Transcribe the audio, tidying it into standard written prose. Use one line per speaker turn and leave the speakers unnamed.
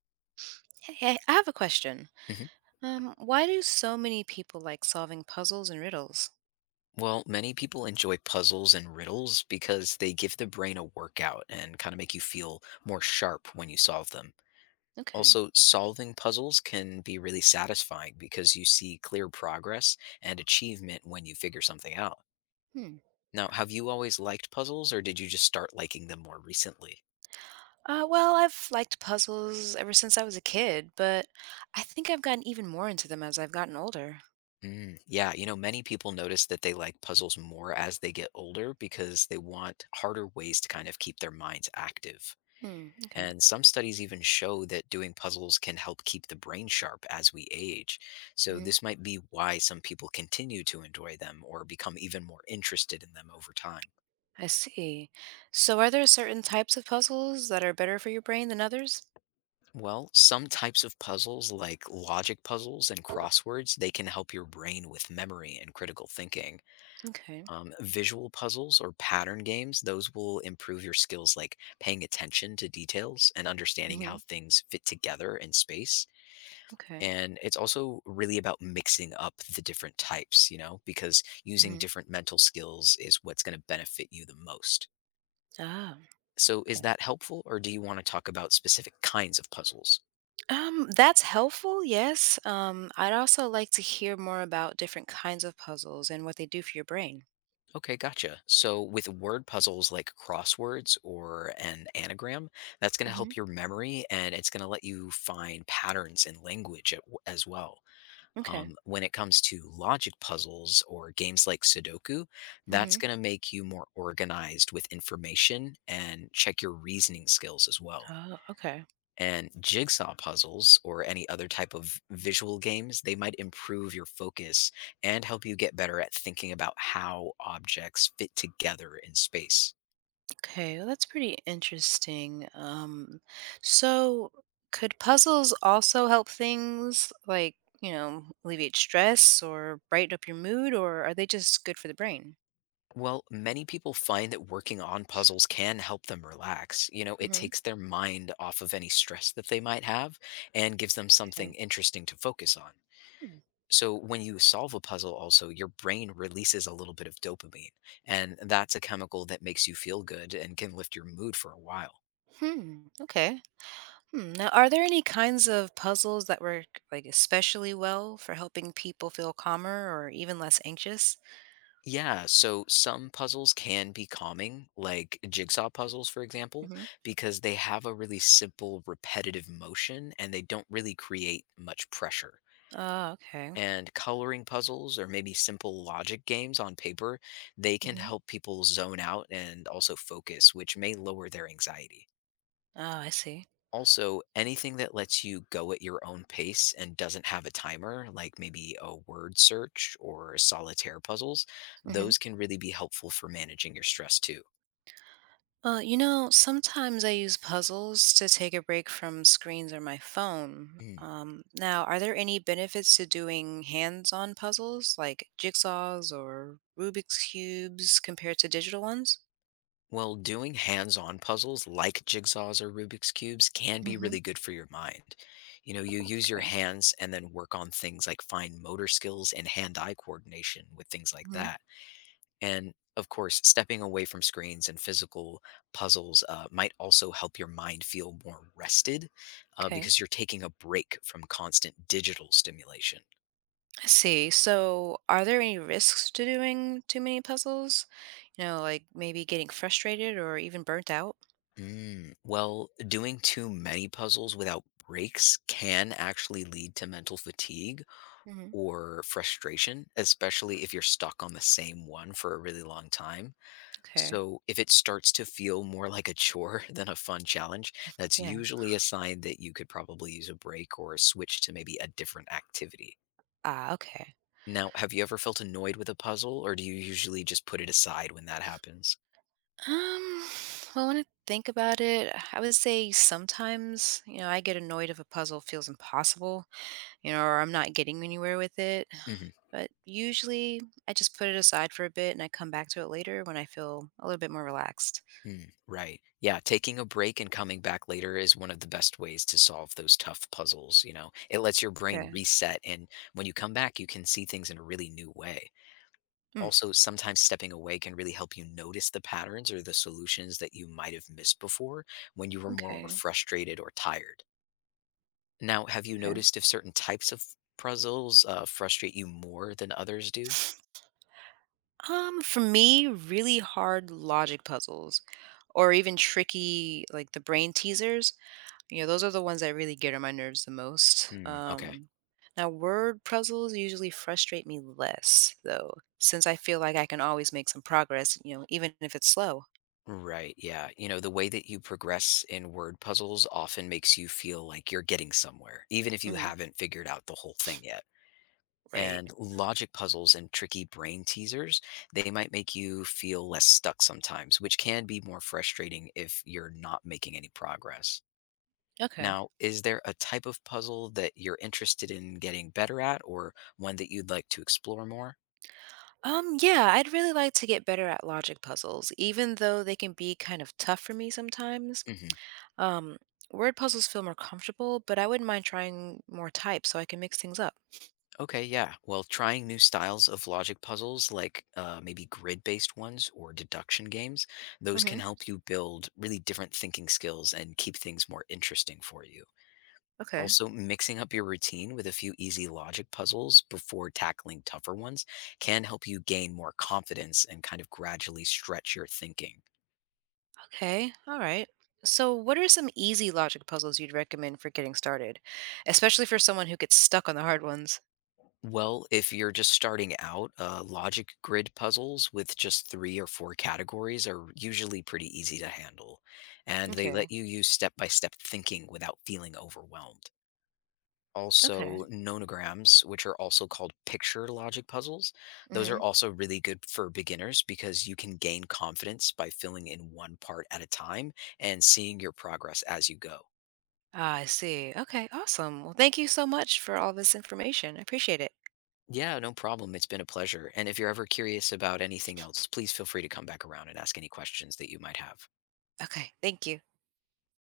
Hey, I have a question.
Mhm.
Why do so many people like solving puzzles and riddles?
Well, many people enjoy puzzles and riddles because they give the brain a workout and kind of make you feel more sharp when you solve them.
Okay.
Also, solving puzzles can be really satisfying because you see clear progress and achievement when you figure something out.
Hmm.
Now, have you always liked puzzles or did you just start liking them more recently?
Well, I've liked puzzles ever since I was a kid, but I think I've gotten even more into them as I've gotten older.
Mm, yeah, many people notice that they like puzzles more as they get older because they want harder ways to kind of keep their minds active.
Hmm. Okay.
And some studies even show that doing puzzles can help keep the brain sharp as we age. So,
Hmm.
this might be why some people continue to enjoy them or become even more interested in them over time.
I see. So, are there certain types of puzzles that are better for your brain than others?
Well, some types of puzzles, like logic puzzles and crosswords, they can help your brain with memory and critical thinking.
Okay.
Visual puzzles or pattern games, those will improve your skills like paying attention to details and understanding
Hmm.
how things fit together in space.
Okay.
And it's also really about mixing up the different types because using
Hmm.
different mental skills is what's going to benefit you the most.
Ah.
So is
Okay.
that helpful or do you want to talk about specific kinds of puzzles?
That's helpful, yes. I'd also like to hear more about different kinds of puzzles and what they do for your brain.
Okay, gotcha. So with word puzzles like crosswords or an anagram, that's going to help your memory and it's going to let you find patterns in language as well.
Okay.
When it comes to logic puzzles or games like Sudoku, that's
Hmm.
going to make you more organized with information and check your reasoning skills as well.
Oh, okay.
And jigsaw puzzles or any other type of visual games, they might improve your focus and help you get better at thinking about how objects fit together in space.
Okay. Well, that's pretty interesting. So could puzzles also help things like, alleviate stress or brighten up your mood, or are they just good for the brain?
Well, many people find that working on puzzles can help them relax. It
Hmm.
takes their mind off of any stress that they might have and gives them something
Okay.
interesting to focus on.
Hmm.
So, when you solve a puzzle, also, your brain releases a little bit of dopamine, and that's a chemical that makes you feel good and can lift your mood for a while.
Hmm, okay. Hmm. Now, are there any kinds of puzzles that work like especially well for helping people feel calmer or even less anxious?
Yeah, so some puzzles can be calming, like jigsaw puzzles, for example,
Hmm.
because they have a really simple repetitive motion and they don't really create much pressure.
Oh, okay.
And coloring puzzles or maybe simple logic games on paper, they can
Hmm.
help people zone out and also focus, which may lower their anxiety.
Oh, I see.
Also, anything that lets you go at your own pace and doesn't have a timer, like maybe a word search or solitaire puzzles, those can really be helpful for managing your stress too.
Well, sometimes I use puzzles to take a break from screens or my phone.
Hmm.
Now, are there any benefits to doing hands-on puzzles like jigsaws or Rubik's cubes compared to digital ones?
Well, doing hands on puzzles like jigsaws or Rubik's Cubes can be
Hmm.
really good for your mind. You use your
Okay.
hands and then work on things like fine motor skills and hand eye coordination with things like
Hmm.
that. And of course, stepping away from screens and physical puzzles might also help your mind feel more rested
Okay.
because you're taking a break from constant digital stimulation.
I see. So, are there any risks to doing too many puzzles? Like maybe getting frustrated or even burnt out?
Well, doing too many puzzles without breaks can actually lead to mental fatigue
Hmm.
or frustration, especially if you're stuck on the same one for a really long time.
Okay.
So, if it starts to feel more like a chore than a fun challenge, that's
Yeah.
usually a sign that you could probably use a break or switch to maybe a different activity.
Ah, okay.
Now, have you ever felt annoyed with a puzzle, or do you usually just put it aside when that happens?
Um, well, when I think about it, I would say sometimes, I get annoyed if a puzzle feels impossible, or I'm not getting anywhere with it. But usually I just put it aside for a bit and I come back to it later when I feel a little bit more relaxed.
Mm, right. Yeah. Taking a break and coming back later is one of the best ways to solve those tough puzzles. It lets your brain
Okay.
reset. And when you come back, you can see things in a really new way.
Mm,
Also, sometimes stepping away can really help you notice the patterns or the solutions that you might have missed before when you were more
okay.
frustrated or tired. Now, have you
Okay.
noticed if certain types of puzzles frustrate you more than others do?
For me, really hard logic puzzles or even tricky, like the brain teasers. You know, those are the ones that really get on my nerves the most.
Mm, okay.
Now, word puzzles usually frustrate me less, though, since I feel like I can always make some progress, even if it's slow.
Right. Yeah. The way that you progress in word puzzles often makes you feel like you're getting somewhere, even if you
Hmm.
haven't figured out the whole thing yet.
Right.
And logic puzzles and tricky brain teasers, they might make you feel less stuck sometimes, which can be more frustrating if you're not making any progress.
Okay.
Now, is there a type of puzzle that you're interested in getting better at or one that you'd like to explore more?
Yeah, I'd really like to get better at logic puzzles, even though they can be kind of tough for me sometimes.
Mm-hmm.
Um, word puzzles feel more comfortable, but I wouldn't mind trying more types so I can mix things up.
Okay, yeah. Well, trying new styles of logic puzzles, like maybe grid based ones or deduction games, those can
Hmm.
help you build really different thinking skills and keep things more interesting for you.
Okay.
Also, mixing up your routine with a few easy logic puzzles before tackling tougher ones can help you gain more confidence and kind of gradually stretch your thinking.
Okay, all right. So, what are some easy logic puzzles you'd recommend for getting started, especially for someone who gets stuck on the hard ones?
Well, if you're just starting out, logic grid puzzles with just three or four categories are usually pretty easy to handle, and they let
Okay,
you use step by step thinking without feeling overwhelmed.
okay.
Also, nonograms, which are also called picture logic puzzles, those are
Hmm.
also really good for beginners because you can gain confidence by filling in one part at a time and seeing your progress as you go.
Ah, I see. Okay, awesome. Well, thank you so much for all this information. I appreciate it.
Yeah, no problem. It's been a pleasure. And if you're ever curious about anything else, please feel free to come back around and ask any questions that you might have.
Okay, thank you.